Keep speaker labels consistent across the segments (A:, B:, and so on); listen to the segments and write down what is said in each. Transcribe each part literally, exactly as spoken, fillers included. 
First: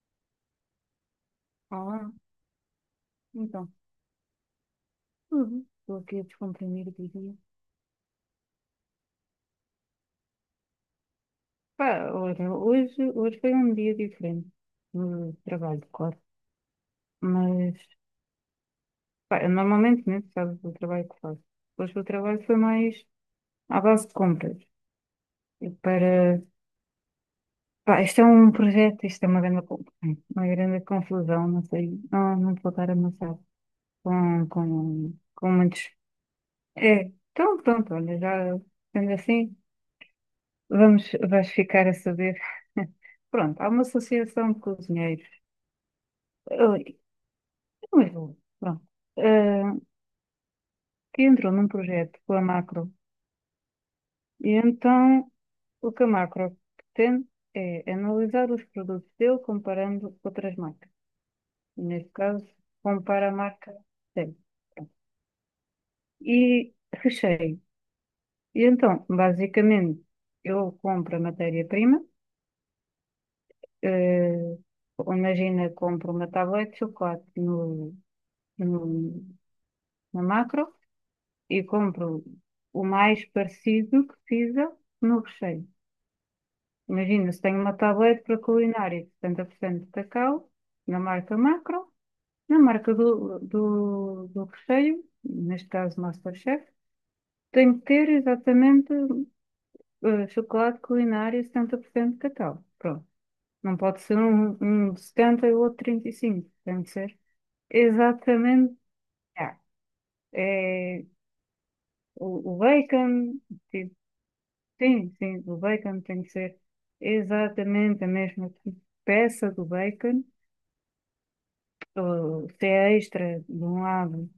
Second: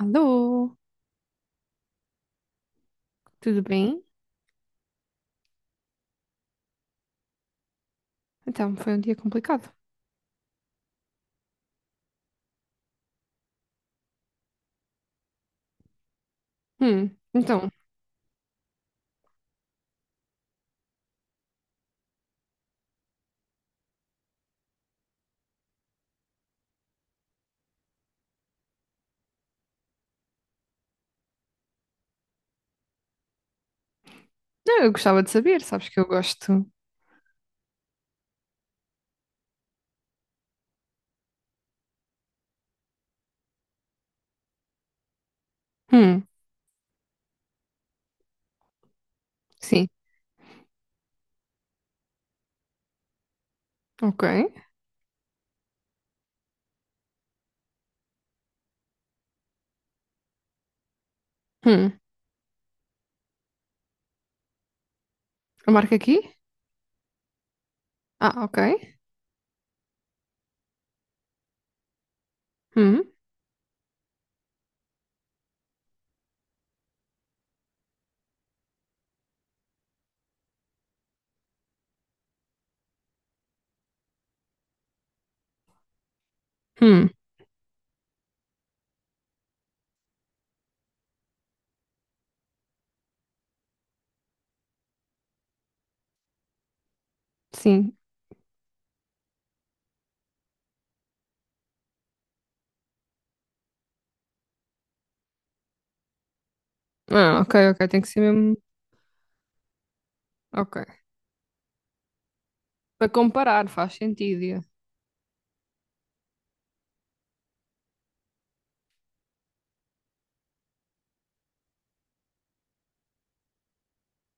A: Alô,
B: Olá,
A: tudo
B: então,
A: bem?
B: tudo. Estou aqui a descomprimir o dia.
A: Então, foi um dia complicado.
B: Pá, olha, hoje, hoje foi um dia diferente no trabalho, claro.
A: Hum, então,
B: Mas, pá, eu normalmente, né, tu sabes o trabalho que faço. Hoje o trabalho foi mais à base de compras. E para, pá, isto é um projeto, isto é uma grande, con- uma grande confusão, não sei, não, não vou estar amassado com,
A: não, eu
B: com,
A: gostava de
B: com
A: saber, sabes
B: muitos.
A: que eu gosto.
B: É, então pronto, olha, já sendo assim. Vamos, vais ficar a saber. Pronto, há uma associação de cozinheiros,
A: Hum,
B: eh, não é pronto, eh,
A: sim,
B: que entrou num projeto com a Macro.
A: ok.
B: E então o que a Macro pretende é analisar os produtos dele comparando com outras marcas. E,
A: Hum,
B: neste caso, compara a marca dele. Pronto.
A: eu marco aqui?
B: E Recheio.
A: Ah, ok.
B: E então, basicamente, eu compro a matéria-prima.
A: Hum,
B: eh, imagina, compro uma tablete de chocolate no, no- na Macro e compro o mais parecido que fizer no Recheio.
A: hum,
B: Imagina, se tenho uma tablete para culinária de setenta por cento de cacau, na marca Macro, na marca do, do, do Recheio, neste caso MasterChef, tenho que
A: sim.
B: ter exatamente eh, chocolate culinário setenta por cento de cacau. Pronto. Não pode ser um, um setenta e o outro trinta e cinco. Tem que ser
A: Ah, ok, ok, tem que ser mesmo.
B: exatamente. Ah,
A: Ok.
B: é. O, o
A: Para
B: bacon,
A: comparar, faz
B: tipo,
A: sentido. Yeah.
B: sim, sim, o bacon tem que ser exatamente a mesma peça do bacon, ou se é extra de um lado,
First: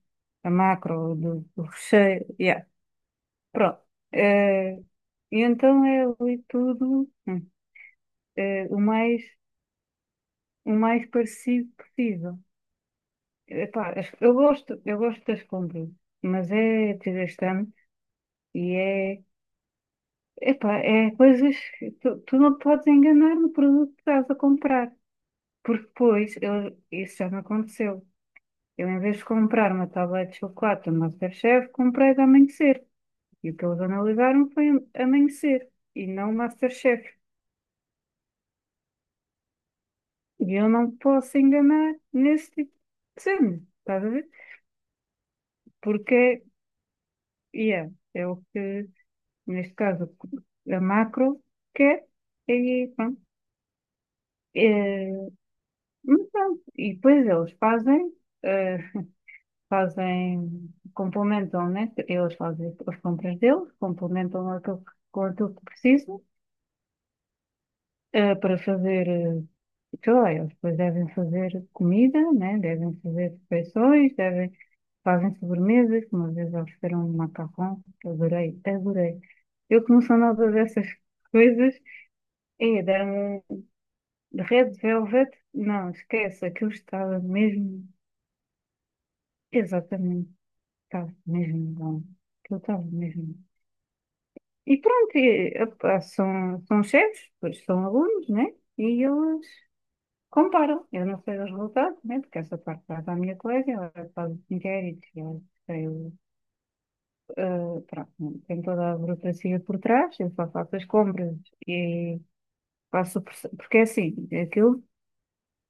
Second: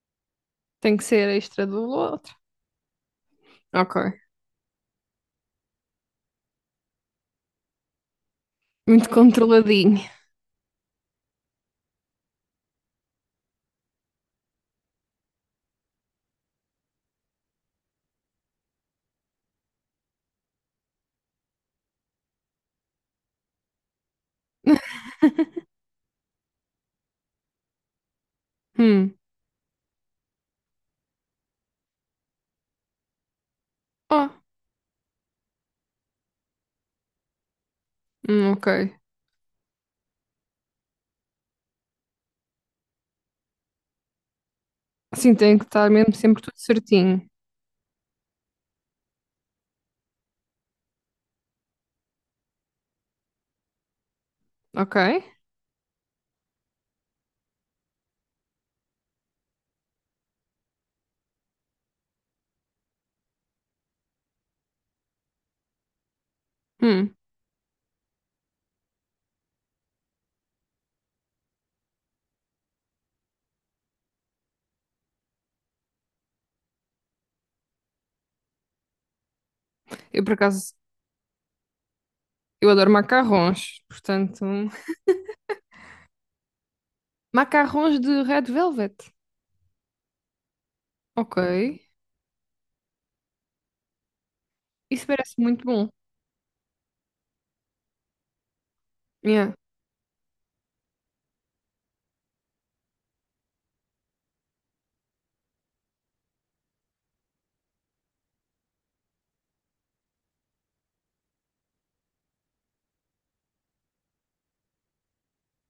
B: a
A: Tem
B: Macro
A: que
B: ou
A: ser
B: do, do
A: extra do
B: Recheio,
A: outro.
B: yeah, pronto.
A: Ok.
B: Eh, e então é ali tudo hum, eh, o
A: Muito
B: mais,
A: controladinho.
B: o mais parecido possível. Epá, as- eu gosto, eu gosto das compras, mas é desgastante e é. Epá, é coisas que tu, tu não te podes enganar no produto que estás a comprar, porque depois eu- isso já me aconteceu. Eu, em
A: Hum,
B: vez de comprar uma tablet de chocolate do MasterChef, comprei de Amanhecer. E o que eles
A: oh,
B: analisaram foi Amanhecer e não MasterChef.
A: hum, ok.
B: E eu não posso enganar nesse tipo de cena, estás a ver?
A: Sim, tem que estar mesmo sempre
B: Porque
A: tudo certinho.
B: yeah, é o que, neste caso, a Macro quer, e pronto.
A: Ok?
B: eh, Mas pronto, e depois eles fazem, eh, fazem, complementam, né? Eles fazem as compras deles, complementam aquilo, que- com aquilo que precisam,
A: Hum,
B: eh, para fazer, eh, sei lá, eles depois devem fazer comida, né? Devem fazer refeições, devem, fazem sobremesas, uma vezes eles fizeram um macarrão, que adorei, adorei. Eu que não sou
A: eu por
B: nada
A: acaso.
B: dessas coisas,
A: Eu
B: e
A: adoro
B: deram
A: macarrons,
B: um
A: portanto.
B: Red Velvet, não, esquece, aquilo estava mesmo
A: Macarrons de Red Velvet.
B: exatamente. Estava
A: Ok.
B: mesmo bom. Aquilo estava mesmo. E
A: Isso
B: pronto, e,
A: parece muito bom.
B: epá, são, são chefes, pois são alunos, né? E eles
A: Yeah.
B: comparam. Eu não sei os resultados, né? Porque essa parte vai para a minha colega, ela faz os inquéritos, e ela tem, o- ah, pronto, tem toda a burocracia por trás, eu só faço as compras e faço. o proce- Porque é assim, é aquilo,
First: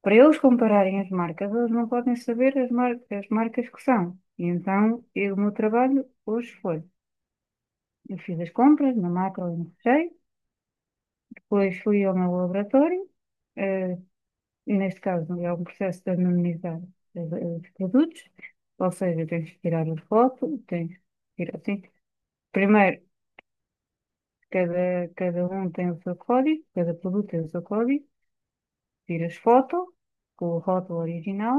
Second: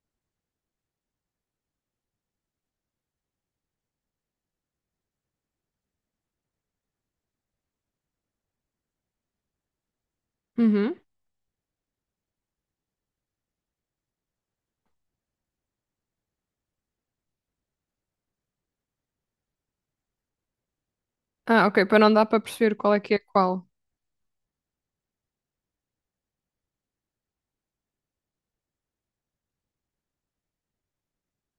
B: para eles compararem as marcas, eles não podem saber as marcas, as marcas que são. E então, eu- o meu trabalho hoje foi. Eu fiz as compras na Macro e no Recheio.
A: Uhum.
B: Depois fui ao meu laboratório, eh, e neste caso é um processo de anonimizar eh, os produtos, ou seja, tens que tirar a foto, tens que tirar
A: Ah,
B: assim.
A: ok. Para não dar para perceber qual é
B: Primeiro,
A: que é qual.
B: cada, cada um tem o seu código, cada produto tem o seu código, tiras foto com o rótulo original,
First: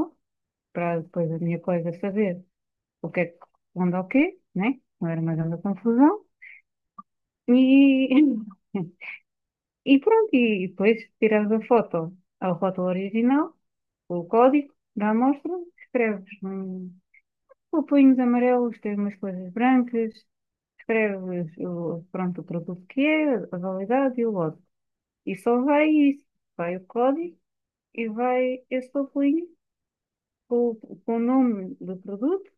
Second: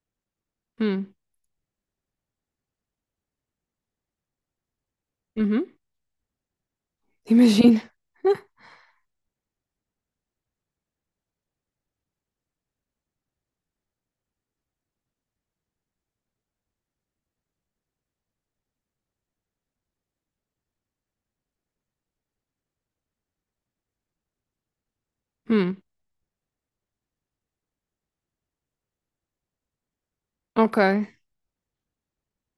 B: para
A: Hum.
B: depois a minha colega saber o que é que corresponde ao quê, né? Não era mais uma
A: Uhum.
B: confusão.
A: Imagina.
B: E, e pronto, e depois tiras a foto, a foto original, o código da amostra, escreves hum, copinhos amarelos, tem umas coisas brancas, escreves o, pronto, o produto que é, a validade e o lote. E só
A: Hum.
B: vai isso, vai o código e vai esse papelinho com, o-
A: Ok.
B: com o nome do produto,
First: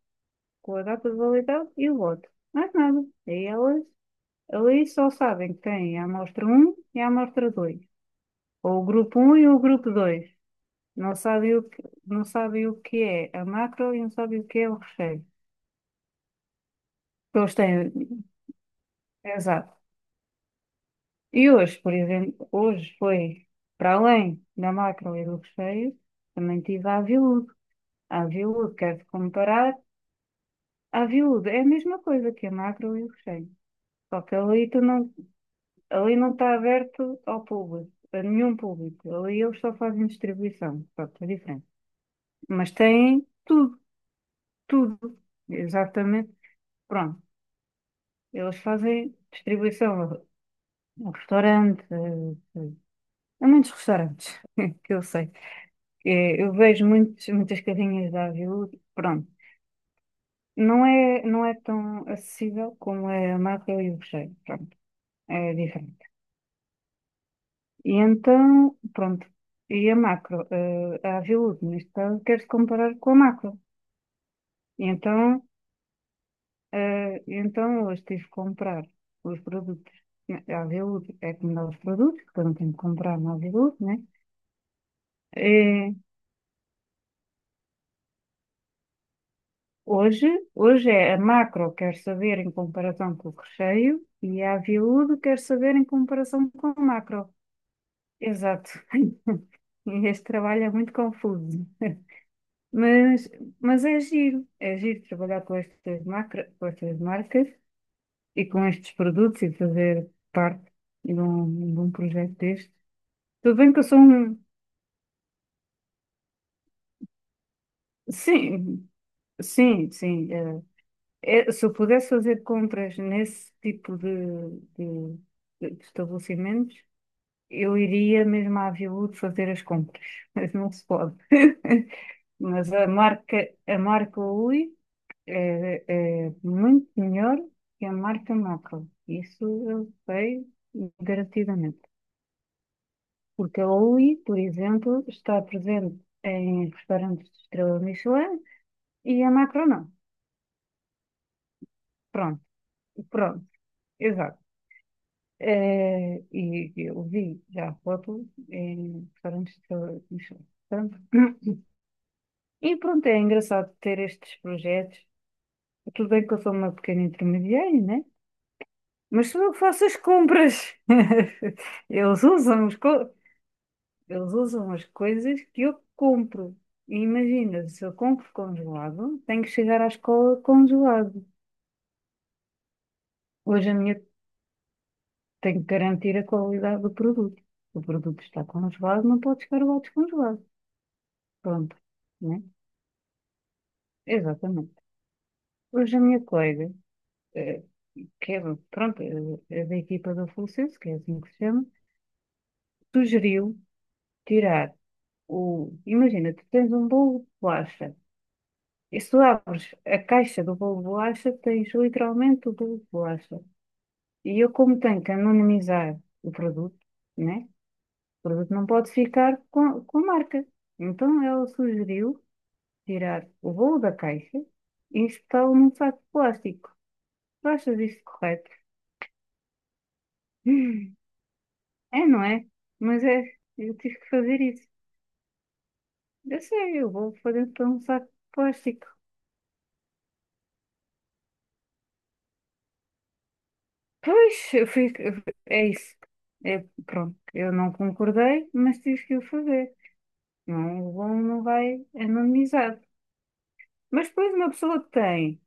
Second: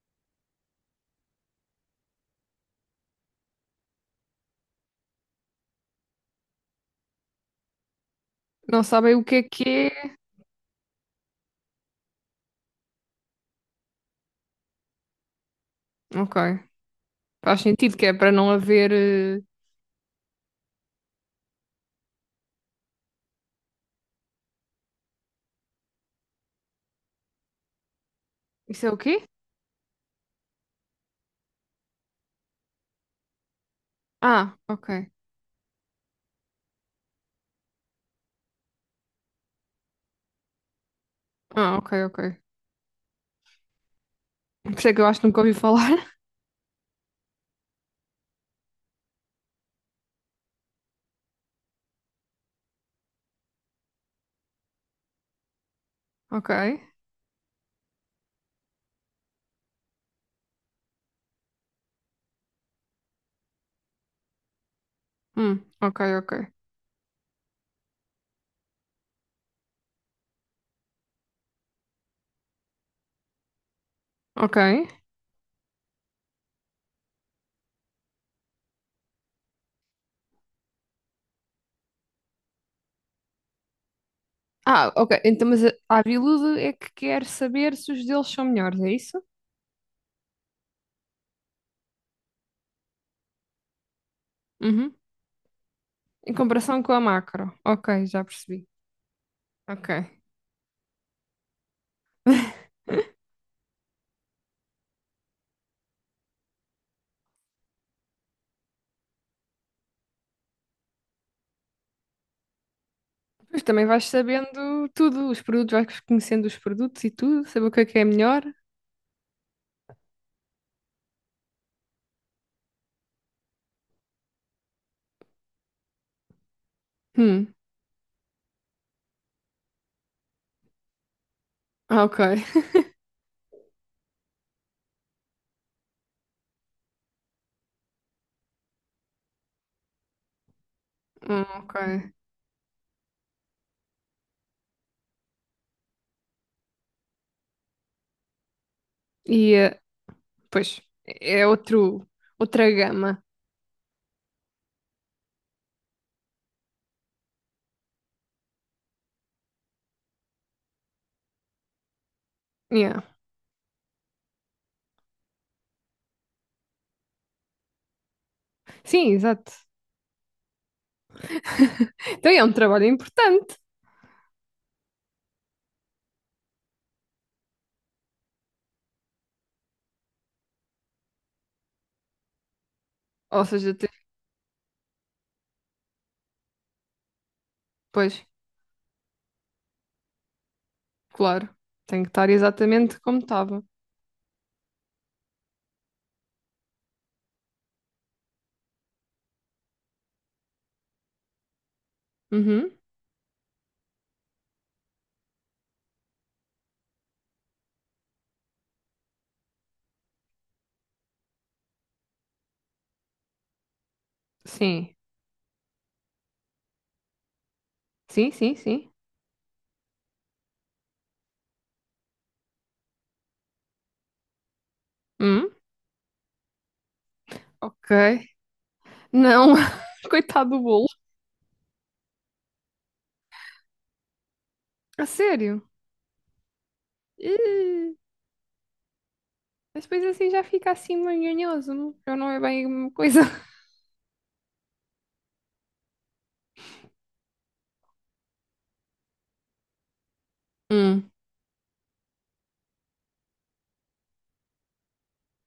B: com a data de validade e o lote. Mais nada. Aí elas ali só sabem que tem a amostra um e a amostra dois,
A: Não
B: ou o
A: sabem
B: grupo
A: o que
B: um
A: é
B: e o grupo
A: que
B: dois. Não sabem o que, não sabem o que é a Macro e não sabem o que é o Recheio.
A: é. Ok.
B: Eles
A: Faz
B: têm,
A: sentido que é para não haver. eh,
B: exato. E hoje, por exemplo, hoje foi para além da Macro e do Recheio, também tive a Aviúde. A Aviúde,
A: Isso é o
B: quero
A: quê?
B: comparar, a Aviúde é a mesma coisa que a Macro e o Recheio. Só que
A: Ah,
B: ali, tu
A: ok.
B: não, ali não está aberto ao público, a nenhum público. Ali eles só fazem distribuição, pronto, é diferente.
A: Ah, ok, ok.
B: Mas têm tudo,
A: Por isso é
B: tudo,
A: que eu acho que nunca ouvi falar.
B: exatamente. Pronto. Eles fazem distribuição no restaurante, eh, há muitos restaurantes que eu sei. Eh,
A: Ok.
B: Eu vejo muitos, muitas carrinhas da Aviú, pronto. Não é, não é tão acessível como é a Macro e o Recheio, pronto, é
A: Hum. Ok,
B: diferente.
A: ok.
B: E então, pronto, e a Macro, eh, a Aviú, neste caso, quer-se comparar com a Macro.
A: Ok.
B: E então, eh, e então eu estive a comprar os produtos. Né, a Aviú é como dá os produtos, portanto tenho que comprar na Aviú, né?
A: Ah, ok. Então, mas a
B: Eh,
A: a Aviludo é que quer saber se os deles são melhores, é isso?
B: hoje, hoje é a Macro, quer saber em comparação com o Recheio, e a
A: Uhum.
B: Viúdo quer saber em
A: Em
B: comparação com o
A: comparação com a
B: Macro.
A: macro. Ok, já percebi.
B: Exato. E
A: Ok.
B: este trabalho é muito confuso, mas, mas é giro, é giro, trabalhar com estas, macro, com estas marcas e com estes produtos e fazer parte de um, de um projeto deste. Tudo
A: Pois
B: bem que eu
A: também
B: sou
A: vais
B: um.
A: sabendo tudo, os produtos, vais conhecendo os produtos e tudo, saber o que é que é melhor.
B: Sim, sim, sim. eh, Eh, se eu pudesse fazer compras nesse tipo de, de- de estabelecimentos,
A: Hum,
B: eu iria mesmo à Aviaúd fazer as compras, mas não se pode.
A: ah, ok.
B: Mas a marca, a marca Ui é, é muito melhor que a marca Macro. Isso eu sei
A: Hum, ok.
B: garantidamente. Porque a Ui, por exemplo, está presente em restaurantes de estrela Michelin e a
A: E,
B: Macro
A: eh,
B: não.
A: pois, é outro,
B: Pronto,
A: outra gama.
B: pronto, exato. É, e eu vi já a foto em restaurantes de Michelin. E
A: Yeah.
B: pronto, é engraçado ter estes projetos. Tudo bem que eu sou uma pequena intermediária, né?
A: Sim,
B: Mas sou
A: exato.
B: eu que faço as compras. Eles
A: Então é um
B: usam as,
A: trabalho
B: co-
A: importante.
B: eles usam as coisas que eu compro. E imagina, se eu compro congelado, tenho que chegar à escola congelado.
A: Ou
B: Hoje
A: seja,
B: a
A: te-
B: minha tenho que garantir a qualidade do produto. O produto
A: pois,
B: está congelado, não pode chegar lá descongelado.
A: claro,
B: Pronto,
A: tem que estar
B: né?
A: exatamente como estava.
B: Exatamente. Hoje a minha colega, eh, que é, pronto, eh, da equipa do Fulcense, que é assim que se chama,
A: Uhum,
B: sugeriu tirar o. Imagina, tu tens um bolo de bolacha. E se tu abres a caixa do bolo de bolacha, tens literalmente o bolo de bolacha. E eu, como
A: sim.
B: tenho que anonimizar o produto, né? O
A: Sim,
B: produto
A: sim,
B: não
A: sim.
B: pode ficar com, com a marca. Então ela sugeriu tirar o bolo da caixa e
A: Hum,
B: injetá-lo num saco de plástico. Tu achas isto
A: ok.
B: correto?
A: Não, coitado do bolo.
B: Hum, é, não é? Mas é, eu tive que fazer isso.
A: A sério?
B: Eu sei, eu vou fazer para um
A: Ih,
B: saco de plástico.
A: mas depois assim já fica assim manhonhoso, não já não é bem uma coisa.
B: Pois, eu fiz, eu- é isso. É, pronto, eu não concordei, mas tive que o fazer. Não, o
A: Hum,
B: bom não vai anonimizado. Mas depois uma pessoa que tem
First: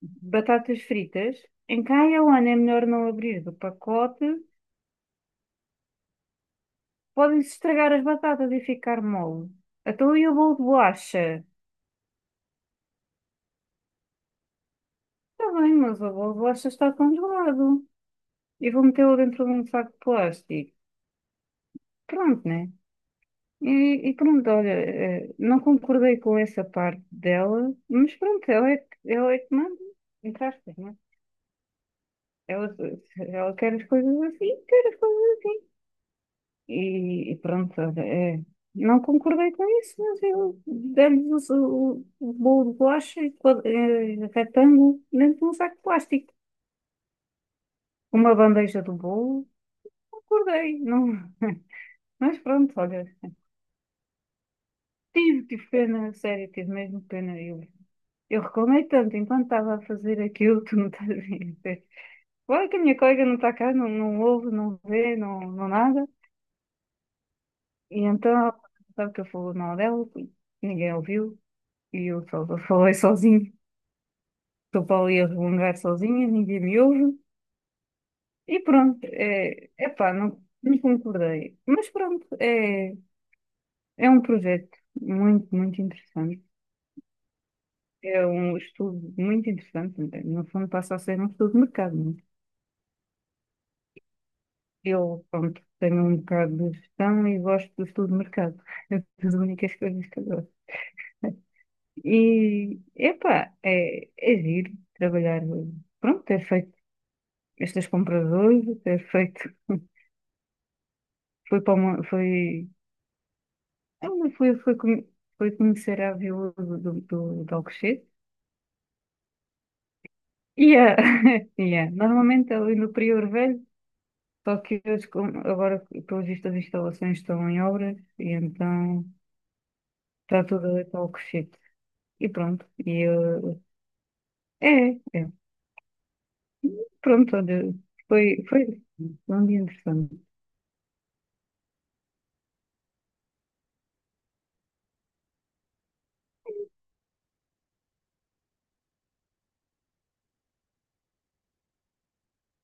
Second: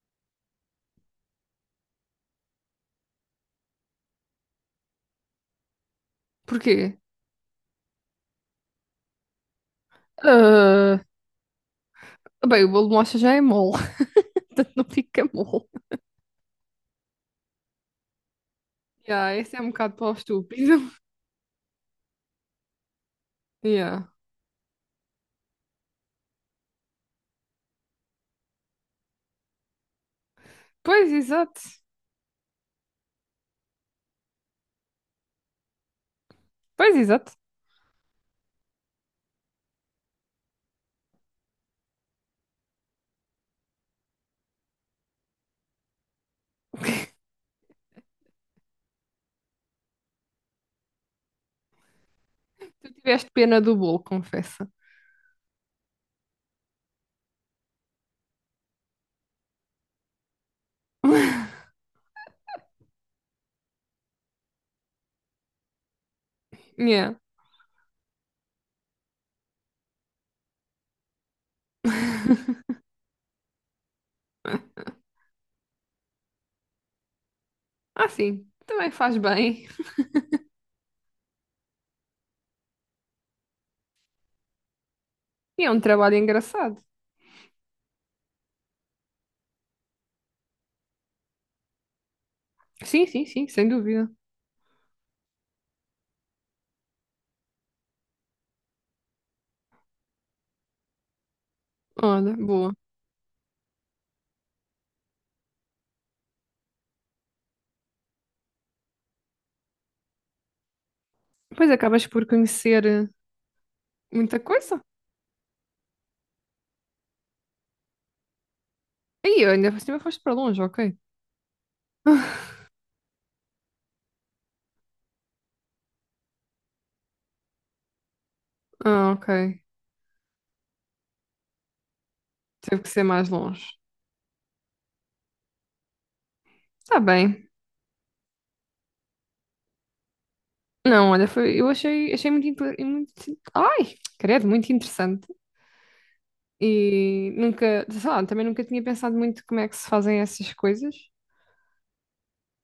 B: batatas fritas, em quem o ano é melhor não abrir do pacote,
A: porquê?
B: podem-se estragar as batatas e ficar mole. Então e o bolo de
A: Ah,
B: bolacha?
A: bem, o bolo de mocha já é mole, portanto não fica
B: Está
A: mole.
B: bem, mas o bolo de bolacha está congelado, e vou metê-lo
A: Yeah,
B: dentro de
A: esse é
B: um
A: um
B: saco
A: bocado
B: de
A: para o estúpido.
B: plástico. Pronto, né?
A: Yeah.
B: E, e pronto, olha, eh, não concordei com essa parte dela, mas pronto, ela é, que- ela é que manda, entre aspas, né?
A: Pois, exato.
B: Ela, ela quer as coisas assim, quer as coisas assim.
A: Pois, exato.
B: E, e pronto, olha, é, não concordei com isso, mas eu demos o, o o bolo de bolacha e quad- eh, retângulo dentro de um saco de plástico. Uma bandeja do bolo, concordei, não. Mas pronto,
A: Tu
B: olha.
A: tiveste pena do bolo, confessa.
B: Tive, tive pena, a sério, tive mesmo pena. Eu, eu reclamei tanto enquanto estava a fazer aquilo, tu não estás a ver. Claro que a minha colega não está cá, não, não ouve, não vê, não, não nada.
A: Yeah.
B: E então, sabe que eu falo mal dela, ninguém ouviu, e eu só falei sozinho. Estou para ali a resmungar sozinha, ninguém me ouve.
A: Ah, sim.
B: E
A: Também
B: pronto,
A: faz bem.
B: é, epá, não, não concordei. Mas pronto, é, é, um projeto muito,
A: E é um
B: muito
A: trabalho
B: interessante.
A: engraçado.
B: É um estudo muito interessante, não é? No fundo passa a ser um estudo de mercado. Não é?
A: Sim, sim, sim, sem dúvida.
B: Eu, pronto, tenho um bocado de gestão e gosto do estudo de mercado. É das únicas coisas que eu gosto.
A: Olha, boa.
B: E, epá, é, é giro trabalhar, pronto, ter feito estas compras hoje, ter feito, foi
A: Depois
B: para uma,
A: acabas por
B: foi,
A: conhecer eh,
B: foi,
A: muita
B: foi, foi,
A: coisa.
B: con- foi conhecer a viúva do, do, do, do Alcochete.
A: Aí, ainda por cima foste para longe,
B: E
A: ok.
B: a- e a- normalmente ali no Prior Velho. Só que eu descom- agora, pelo visto, as instalações estão em obras e então
A: Ah, ok.
B: está tudo ali para o Cochete. E pronto.
A: Teve que
B: E
A: ser mais
B: eu...
A: longe.
B: É, é.
A: Tá
B: Pronto,
A: bem.
B: olha, foi, foi, um dia interessante.
A: Não, olha, foi, eu achei, achei muito, inte- e muito. Ai, credo, muito interessante. E nunca, sei lá, também nunca tinha pensado muito como é que se fazem essas coisas,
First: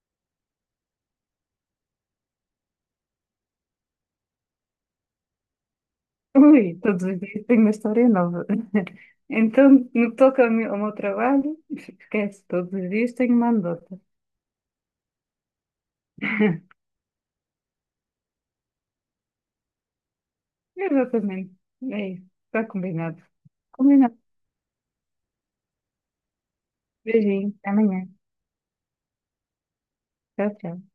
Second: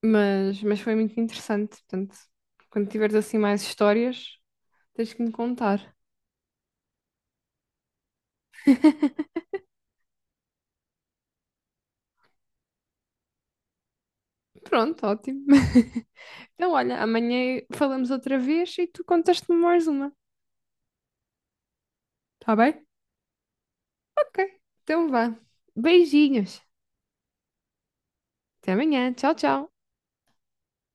A: mas, mas foi muito interessante. Portanto, quando tiveres assim mais histórias, tens que me contar.
B: Ui, todos os dias tenho uma história nova. Então, no que toca ao meu, ao meu trabalho, esquece, todos os dias tenho uma anedota.
A: Pronto, ótimo. Então, olha, amanhã falamos outra vez e tu contas-me mais uma,
B: Exatamente. É isso.
A: tá
B: Está
A: bem?
B: combinado. Combinado.
A: Ok, então vá. Beijinhos.
B: Beijinho. Até amanhã.
A: Até amanhã. Tchau, tchau.
B: Tchau, tchau.